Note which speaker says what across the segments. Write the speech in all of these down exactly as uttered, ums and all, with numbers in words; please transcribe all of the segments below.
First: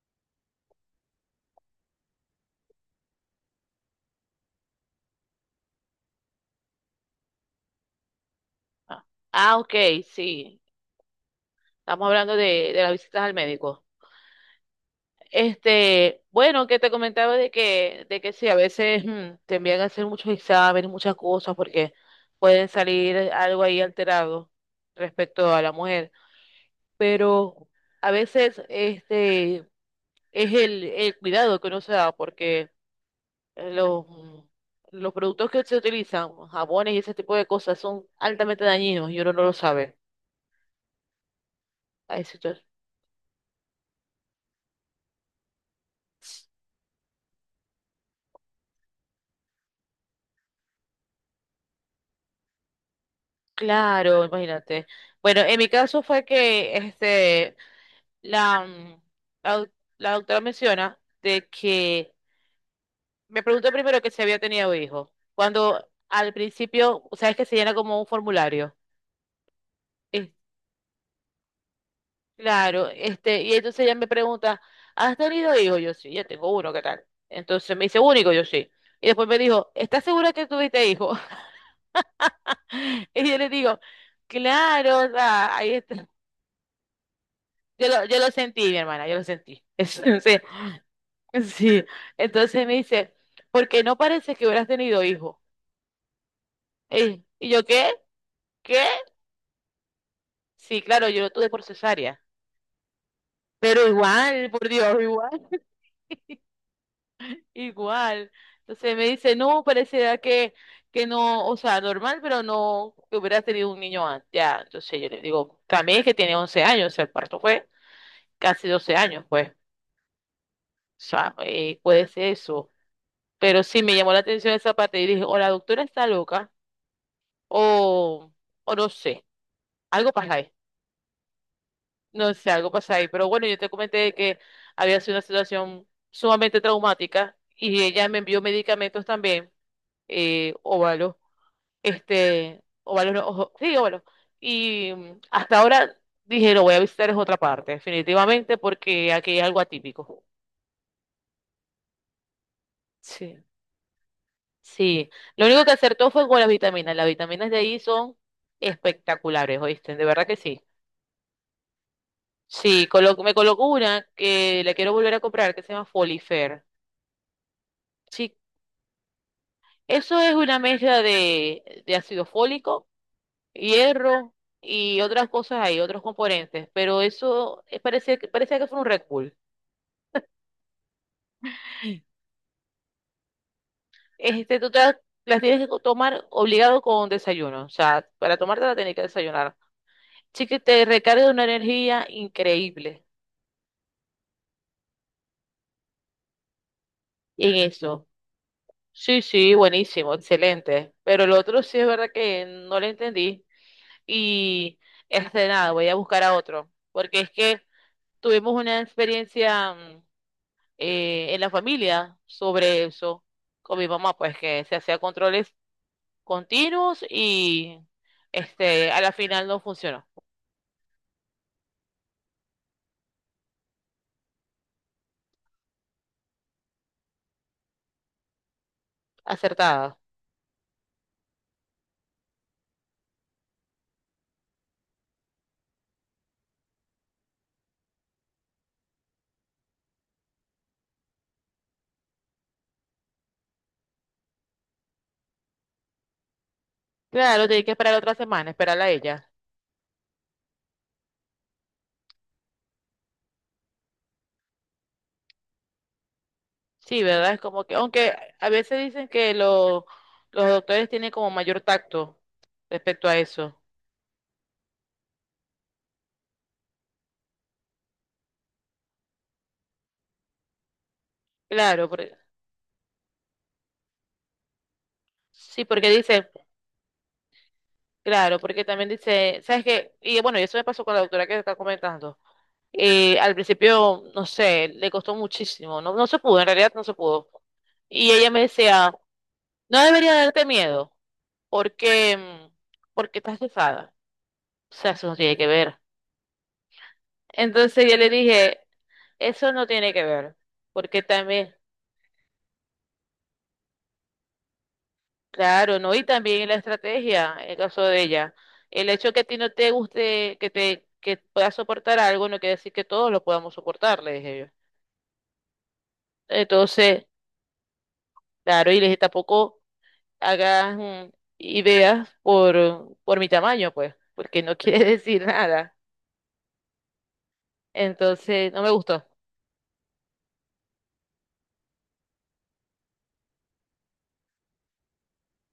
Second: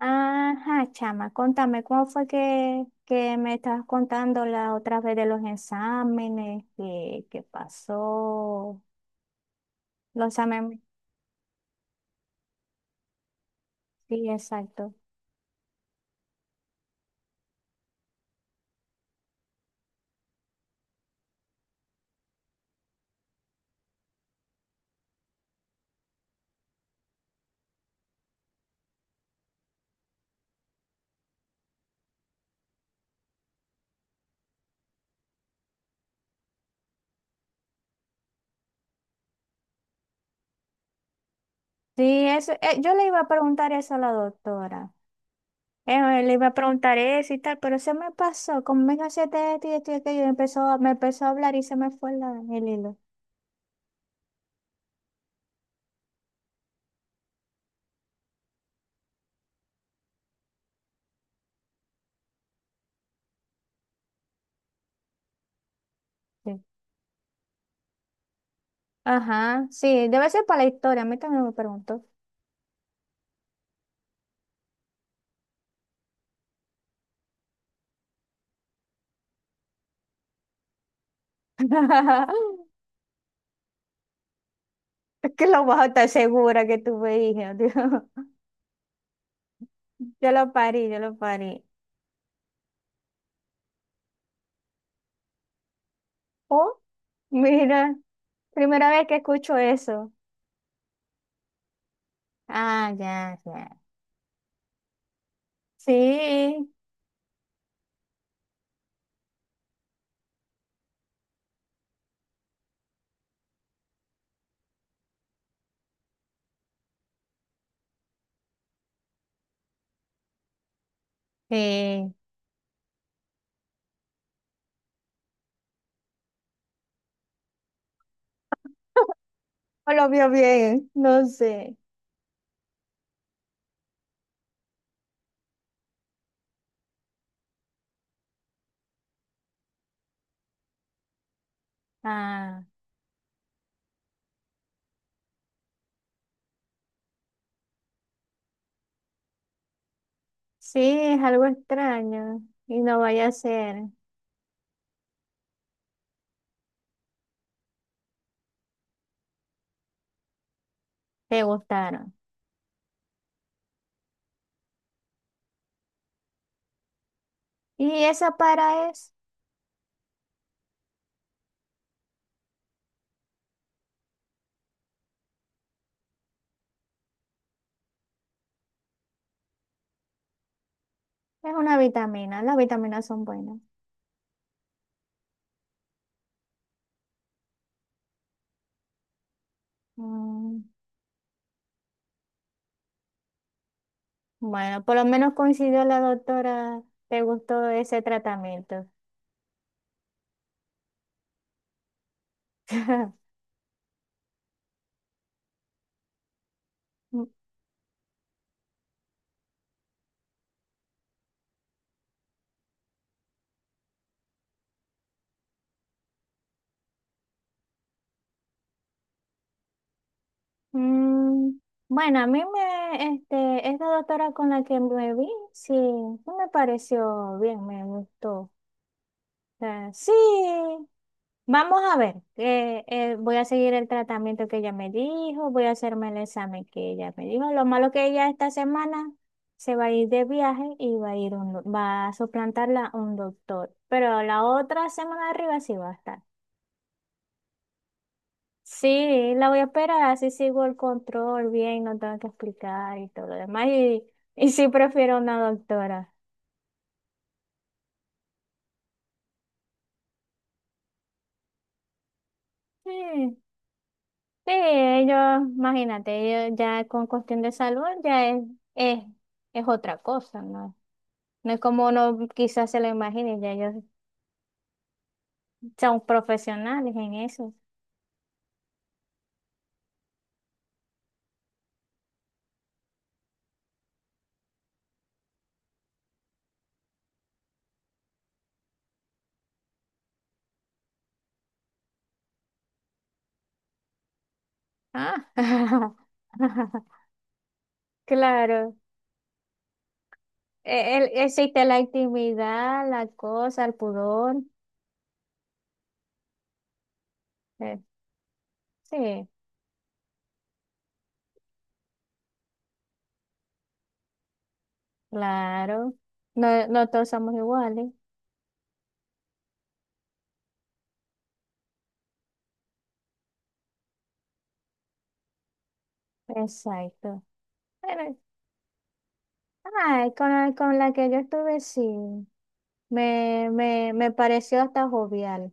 Speaker 1: Ajá, chama, contame, ¿cómo fue que, que me estabas contando la otra vez de los exámenes? ¿Qué, qué pasó?
Speaker 2: Ah, ah, ok,
Speaker 1: Los
Speaker 2: sí.
Speaker 1: exámenes,
Speaker 2: Estamos hablando de, de las visitas al médico.
Speaker 1: sí, exacto.
Speaker 2: Este, bueno, que te comentaba de que, de que sí, a veces mm, te envían a hacer muchos exámenes, muchas cosas, porque pueden salir algo ahí alterado respecto a la mujer. Pero a veces este es el, el cuidado que uno se da, porque los, mm, los productos que se utilizan, jabones y ese tipo de cosas, son altamente dañinos y uno no lo sabe. Ay,
Speaker 1: Sí,
Speaker 2: sí,
Speaker 1: eso, eh, yo le iba a preguntar eso a la doctora. Eh, le iba a preguntar eso y tal, pero se me pasó, como me cansé esto y esto y aquello, y empezó, me empezó a hablar y se me fue la- el hilo.
Speaker 2: claro, imagínate. Bueno, en mi caso fue que este, la, mm, la, doc- la doctora menciona de que me preguntó primero que si había tenido hijos. Cuando al
Speaker 1: Sí.
Speaker 2: principio, sabes que se llena como un formulario.
Speaker 1: Ajá, sí, debe
Speaker 2: Es-
Speaker 1: ser para la historia, a mí también me preguntó.
Speaker 2: claro, este, y entonces ella me pregunta, ¿has tenido hijos? Yo sí, ya tengo uno, ¿qué tal? Entonces me dice, único, yo sí. Y después me dijo, ¿estás segura que tuviste hijos? Y yo le digo, claro, o
Speaker 1: Es que
Speaker 2: sea,
Speaker 1: lo
Speaker 2: ahí
Speaker 1: vas a estar
Speaker 2: está.
Speaker 1: segura que tuve hija, Dios.
Speaker 2: Yo lo, yo lo sentí, mi hermana, yo lo sentí. Es-
Speaker 1: Yo
Speaker 2: sí,
Speaker 1: lo parí, yo lo parí.
Speaker 2: sí. Entonces me dice, ¿por qué no parece que hubieras tenido hijo?
Speaker 1: Oh,
Speaker 2: Ey, y, yo, ¿qué?
Speaker 1: mira,
Speaker 2: ¿Qué?
Speaker 1: primera vez que escucho eso.
Speaker 2: Sí, claro, yo lo tuve por cesárea.
Speaker 1: Ah, ya, ya.
Speaker 2: Pero igual, por Dios, igual,
Speaker 1: Sí,
Speaker 2: igual. Entonces me dice, no, parecerá que, que no, o sea, normal, pero no, que hubieras tenido un niño antes. Ya, entonces yo le digo, también es que tiene once años, o sea, el parto fue casi doce años, pues. O sea, eh, puede
Speaker 1: sí.
Speaker 2: ser eso. Pero sí me llamó la atención esa parte y dije, o la doctora está loca, o, o no sé,
Speaker 1: O lo
Speaker 2: algo
Speaker 1: vio
Speaker 2: pasa ahí.
Speaker 1: bien, no sé.
Speaker 2: No sé, algo pasa ahí. Pero bueno, yo te comenté que había sido una situación sumamente traumática y ella me envió medicamentos también, eh, óvalos, este,
Speaker 1: Ah,
Speaker 2: óvalos, no, ojo, sí, óvalos. Y mm, hasta ahora dije, lo voy a visitar en otra parte, definitivamente, porque aquí hay algo atípico.
Speaker 1: sí, es algo extraño y no vaya a
Speaker 2: Sí.
Speaker 1: ser.
Speaker 2: Sí, lo único que acertó fue con las vitaminas. Las vitaminas de ahí son espectaculares, ¿oíste? De verdad que sí.
Speaker 1: Te gustaron.
Speaker 2: Sí, colo- me colocó una que la quiero volver a comprar, que se llama Folifer.
Speaker 1: Y esa
Speaker 2: Sí,
Speaker 1: para es,
Speaker 2: eso es una mezcla de, de ácido fólico, hierro y otras cosas ahí, otros componentes, pero eso eh, parece, que- parece que fue un Red Bull.
Speaker 1: es una vitamina, las vitaminas son buenas.
Speaker 2: Este, tú te las las tienes que co- tomar obligado con desayuno, o sea, para tomártela tenés que desayunar. Sí que
Speaker 1: Mm,
Speaker 2: te recarga de una energía increíble.
Speaker 1: bueno, por lo menos coincidió la doctora, te
Speaker 2: En
Speaker 1: gustó ese
Speaker 2: eso.
Speaker 1: tratamiento.
Speaker 2: Sí, sí, buenísimo, excelente. Pero el otro sí es verdad que no lo entendí. Y este nada, voy a buscar a otro. Porque es que tuvimos una experiencia mm, eh, en la familia sobre eso con mi mamá, pues que se hacía controles continuos y este a la final no funcionó.
Speaker 1: Mm, bueno, a mí me, este, esta doctora con la que me vi, sí, sí me pareció bien, me gustó. O sea,
Speaker 2: Acertada.
Speaker 1: sí, vamos a ver, eh, eh, voy a seguir el tratamiento que ella me dijo, voy a hacerme el examen que ella me dijo. Lo malo que ella esta semana se va a ir de viaje y va a ir un, do- va a suplantarla un doctor, pero la otra semana de arriba sí va a estar.
Speaker 2: Claro, tenía que esperar otra semana, esperarla a ella.
Speaker 1: Sí, la voy a esperar, así sigo el control bien, no tengo que explicar y todo lo demás. Y, y sí prefiero una doctora.
Speaker 2: Sí, ¿verdad? Es como que, aunque a veces dicen que lo- los doctores tienen como mayor tacto respecto a
Speaker 1: Sí,
Speaker 2: eso.
Speaker 1: sí, ellos, imagínate, ellos ya con cuestión de salud ya es, es, es otra cosa, ¿no? No es como
Speaker 2: Claro, porque,
Speaker 1: uno quizás se lo imagine, ya ellos
Speaker 2: sí, porque
Speaker 1: son
Speaker 2: dice,
Speaker 1: profesionales en eso.
Speaker 2: claro, porque también dice, ¿sabes qué? Y bueno, y eso me pasó con la doctora que está comentando. Eh, al principio, no sé, le costó muchísimo, no, no se pudo, en realidad no se pudo. Y ella me decía, no debería darte miedo, porque, mm, porque estás cesada. O sea, eso no
Speaker 1: Ah,
Speaker 2: tiene que ver. Entonces yo le dije,
Speaker 1: claro.
Speaker 2: eso no tiene que ver,
Speaker 1: E-
Speaker 2: porque
Speaker 1: el-
Speaker 2: también,
Speaker 1: existe la intimidad, la cosa, el pudor.
Speaker 2: claro, ¿no? Y también la estrategia, el
Speaker 1: eh,
Speaker 2: caso de ella, el hecho que a
Speaker 1: sí.
Speaker 2: ti no te guste, que te que puedas soportar algo, no quiere decir que todos lo podamos soportar, le dije yo.
Speaker 1: Claro, no, no
Speaker 2: Entonces,
Speaker 1: todos somos iguales.
Speaker 2: claro, y les dije, tampoco hagas mm, ideas por, por mi tamaño, pues, porque no quiere decir nada.
Speaker 1: Exacto. Pero,
Speaker 2: Entonces, no me gustó,
Speaker 1: ay, con la, con la que yo estuve, sí, me, me, me pareció hasta jovial.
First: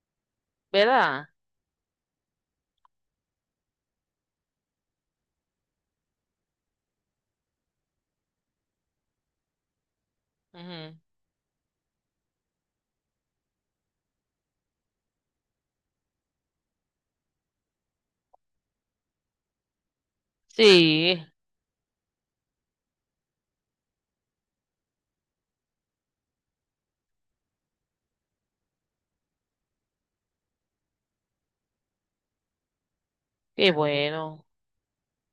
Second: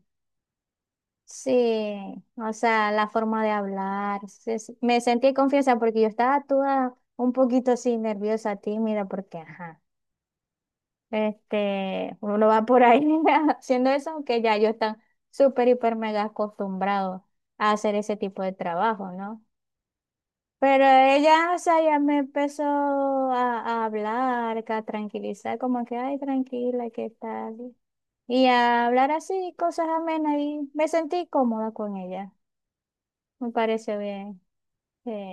Speaker 2: ¿verdad?
Speaker 1: Sí, o sea, la forma de hablar. Se- se- me sentí confianza porque yo estaba toda un poquito así nerviosa, tímida, porque, ajá,
Speaker 2: Ujú.
Speaker 1: este, uno va por ahí haciendo eso, aunque ya yo están súper, hiper, mega acostumbrado a hacer ese tipo de trabajo, ¿no? Pero
Speaker 2: Sí,
Speaker 1: ella, o sea, ya me empezó a, a hablar, que a tranquilizar, como que, ay, tranquila, ¿qué tal? Y a hablar así, cosas amenas, y me sentí cómoda con ella. Me
Speaker 2: qué
Speaker 1: pareció bien.
Speaker 2: bueno,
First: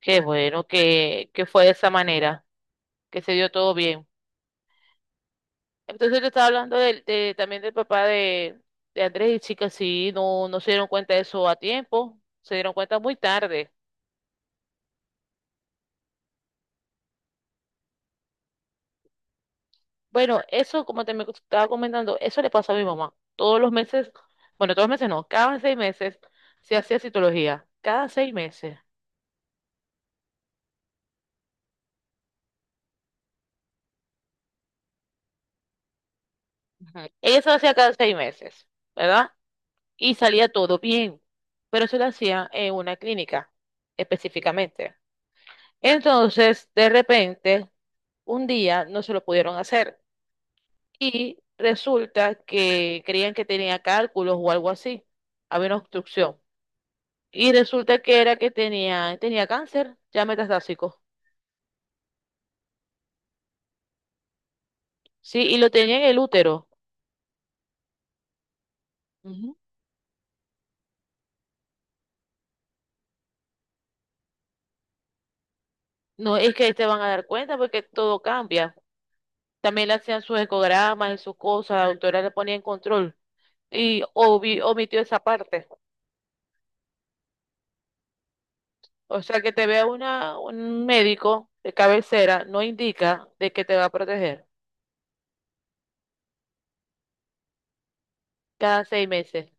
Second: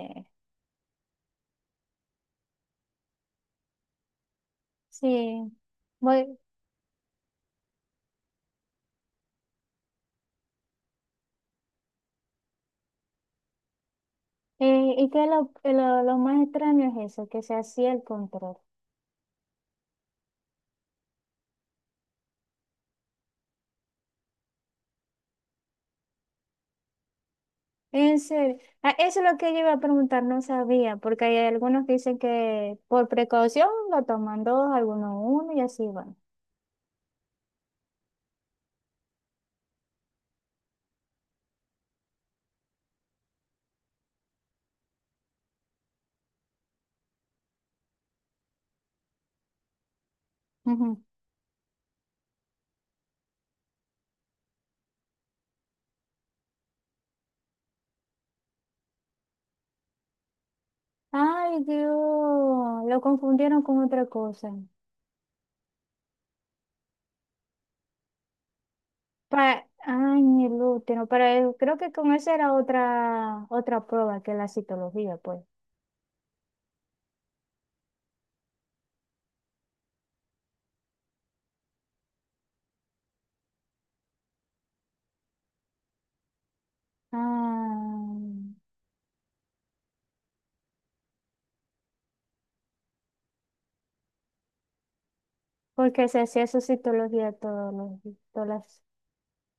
Speaker 2: qué bueno que, que fue de esa manera, que se dio todo bien.
Speaker 1: sí.
Speaker 2: Entonces yo
Speaker 1: Voy-
Speaker 2: estaba hablando del- de, también del papá de, de Andrés y chicas, sí, no, no se dieron cuenta de eso a tiempo, se dieron cuenta muy tarde.
Speaker 1: eh, y que lo, lo, lo más extraño es eso, que se hacía el control.
Speaker 2: Bueno, eso, como te me estaba comentando, eso le pasa a mi mamá. Todos los meses, bueno, todos los meses no, cada seis meses se hacía citología, cada
Speaker 1: En
Speaker 2: seis
Speaker 1: serio.
Speaker 2: meses.
Speaker 1: Ah, eso es lo que yo iba a preguntar, no sabía, porque hay algunos que dicen que por precaución lo toman dos, algunos uno, y así van.
Speaker 2: Ujú. Ella se lo hacía cada seis meses, ¿verdad? Y salía todo bien, pero se lo hacía en una clínica específicamente. Entonces, de repente, un día no se lo pudieron hacer y resulta que creían que tenía cálculos o algo así, había una obstrucción y resulta que era que tenía, tenía cáncer ya metastásico,
Speaker 1: Ay, Dios, lo confundieron con otra cosa.
Speaker 2: sí, y lo tenía en el útero. Ujú.
Speaker 1: Pa Ay, mi útero, pero eh, creo que con esa era otra, otra prueba que la citología, pues.
Speaker 2: No es que ahí te van a dar cuenta porque todo cambia. También le hacían sus ecogramas y sus cosas, la doctora le ponía en control y obvi- omitió esa parte.
Speaker 1: Ah,
Speaker 2: O sea, que te vea una, un médico de cabecera no indica de que te va a proteger
Speaker 1: porque se hacía su citología todos los, di- todas las-
Speaker 2: cada seis meses.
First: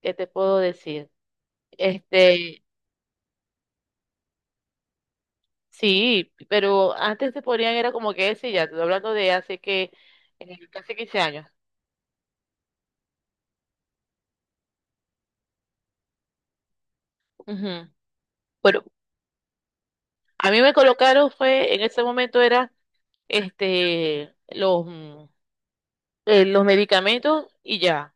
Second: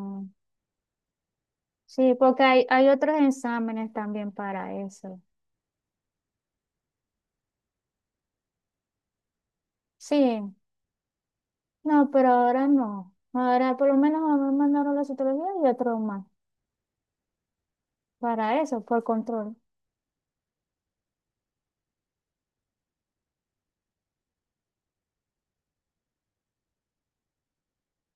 Speaker 2: ¿Qué te puedo decir?
Speaker 1: Sí, porque
Speaker 2: Este,
Speaker 1: hay, hay otros exámenes también para eso.
Speaker 2: sí, pero antes se ponían, era como que ese ya, te estoy hablando de hace que,
Speaker 1: Sí,
Speaker 2: eh, casi quince años.
Speaker 1: no, pero ahora no. Ahora por lo menos a mí me mandaron la citología y otro más
Speaker 2: Ujú.
Speaker 1: para eso,
Speaker 2: Bueno,
Speaker 1: por control,
Speaker 2: a mí me colocaron fue, en ese momento era, este, los, mm, eh, los medicamentos y ya.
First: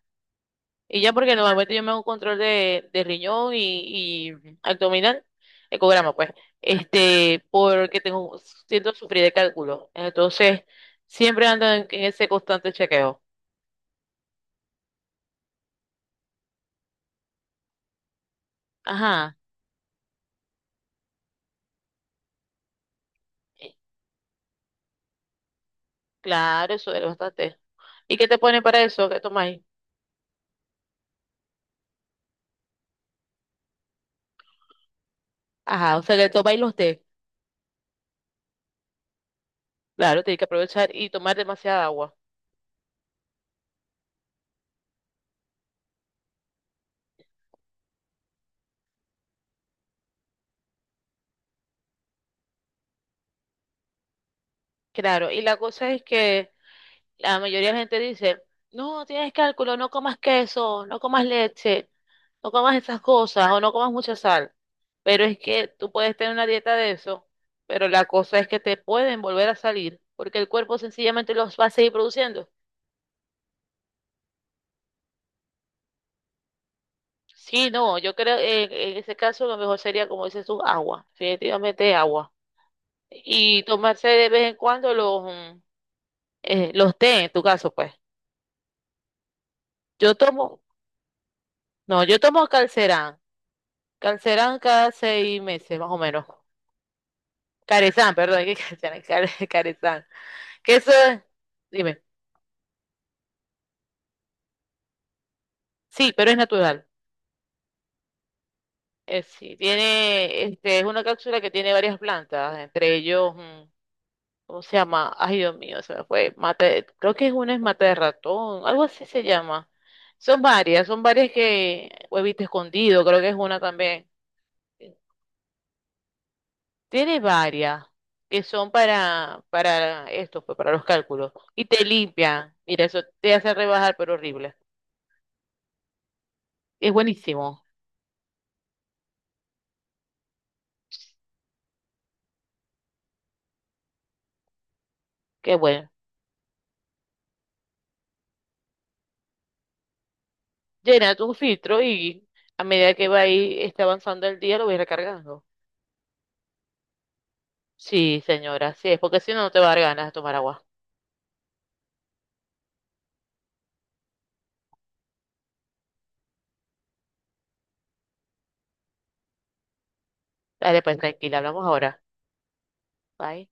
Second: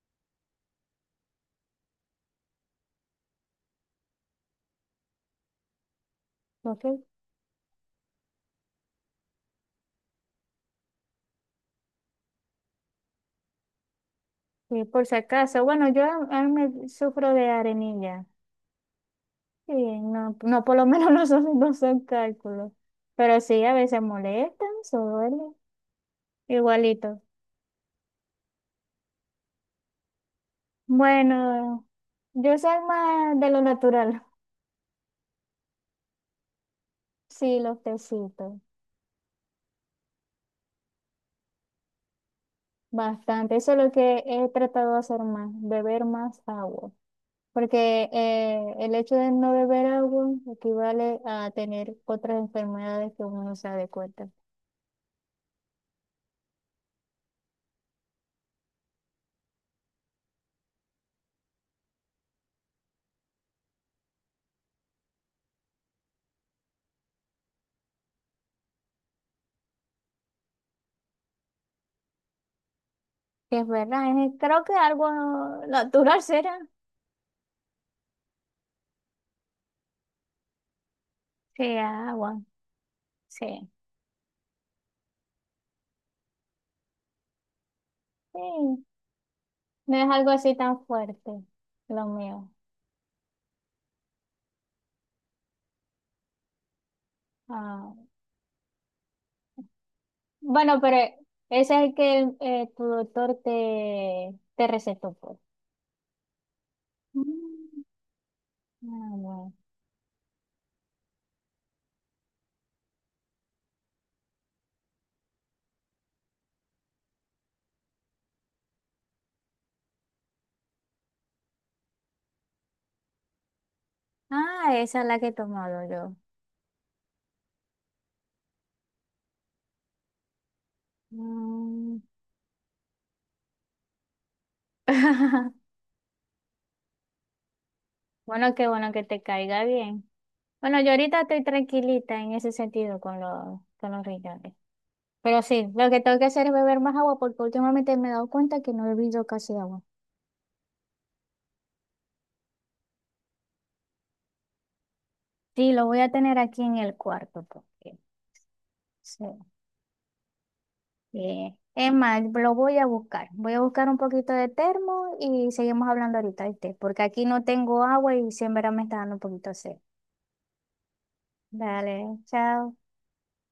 Speaker 2: Y ya porque normalmente yo me hago un control de, de riñón y, y abdominal, ecograma pues,
Speaker 1: ¿ok?
Speaker 2: este, porque tengo, siento sufrir de cálculo. Entonces, siempre ando en en ese constante chequeo.
Speaker 1: Sí, por si acaso. Bueno, yo a- a mí me sufro de arenilla.
Speaker 2: Ajá.
Speaker 1: Sí, no, no, por lo menos no son, no son cálculos. Pero sí,
Speaker 2: Eh,
Speaker 1: a veces molestan, se duele.
Speaker 2: claro, eso es
Speaker 1: Igualito.
Speaker 2: bastante. ¿Y qué te ponen para eso? ¿Qué tomáis?
Speaker 1: Bueno, yo soy más de lo natural.
Speaker 2: Ajá, o sea, que tomáis los té.
Speaker 1: Sí, los tecitos.
Speaker 2: Claro, tenéis que aprovechar y tomar demasiada agua.
Speaker 1: Bastante. Eso es lo que he tratado de hacer más, beber más agua. Porque eh, el hecho de no beber agua equivale a tener otras enfermedades que uno no se da de cuenta.
Speaker 2: Claro, y la cosa es que la mayoría de la gente dice, no, tienes cálculo, no comas queso, no comas leche, no comas esas cosas o no comas mucha sal. Pero es que tú puedes tener una dieta de eso, pero la cosa es que te pueden volver a salir porque el cuerpo sencillamente los va a seguir produciendo.
Speaker 1: Sí, es verdad, es- creo que algo natural será.
Speaker 2: Sí, no, yo creo que en, en ese caso lo mejor sería, como dices tú, agua,
Speaker 1: Sí,
Speaker 2: definitivamente agua.
Speaker 1: agua,
Speaker 2: Y
Speaker 1: sí.
Speaker 2: tomarse de vez en cuando los, mm, eh, los té, en tu caso, pues.
Speaker 1: Sí, no es
Speaker 2: Yo
Speaker 1: algo así
Speaker 2: tomo,
Speaker 1: tan fuerte,
Speaker 2: no,
Speaker 1: lo
Speaker 2: yo tomo
Speaker 1: mío.
Speaker 2: Calcerán, Calcerán cada seis meses, más o menos.
Speaker 1: Ah,
Speaker 2: Carezán, perdón, que Calcerán, Care- Carezán. Que
Speaker 1: bueno,
Speaker 2: eso
Speaker 1: pero ese
Speaker 2: es,
Speaker 1: es el
Speaker 2: dime,
Speaker 1: que eh, tu doctor te, te recetó, pues.
Speaker 2: sí, pero es natural.
Speaker 1: Mm, ah,
Speaker 2: Eh,
Speaker 1: bueno.
Speaker 2: sí, tiene, este, es una cápsula que tiene varias plantas, entre ellos, mm, o se llama, ay Dios mío, se me fue, mate, creo que es una es mate de ratón, algo así se llama. Son varias, son varias que, huevito escondido, creo que es una también.
Speaker 1: Ah, esa es la que he tomado yo.
Speaker 2: Tiene varias que son para, para esto, pues para los cálculos. Y te
Speaker 1: Mm.
Speaker 2: limpian, mira, eso te hace rebajar, pero horrible. Es buenísimo,
Speaker 1: Bueno, qué bueno que te caiga bien. Bueno, yo ahorita estoy tranquilita en ese sentido con los, con los riñones. Pero
Speaker 2: qué
Speaker 1: sí, lo
Speaker 2: bueno.
Speaker 1: que tengo que hacer es beber más agua porque últimamente me he dado cuenta que no he bebido casi agua.
Speaker 2: Llena tu filtro y a medida que va ahí, está avanzando el día, lo voy recargando.
Speaker 1: Sí, lo voy a tener aquí en el cuarto porque
Speaker 2: Sí, señora, sí es, porque
Speaker 1: sí.
Speaker 2: si no, no te va a dar ganas de tomar agua.
Speaker 1: Eh, es más, lo voy a buscar. Voy a buscar un poquito de termo y seguimos hablando ahorita, ¿viste? Porque aquí no tengo agua y siempre me está dando un poquito de sed.
Speaker 2: Dale, pues tranquila, hablamos
Speaker 1: Dale,
Speaker 2: ahora.
Speaker 1: chao.
Speaker 2: Bye.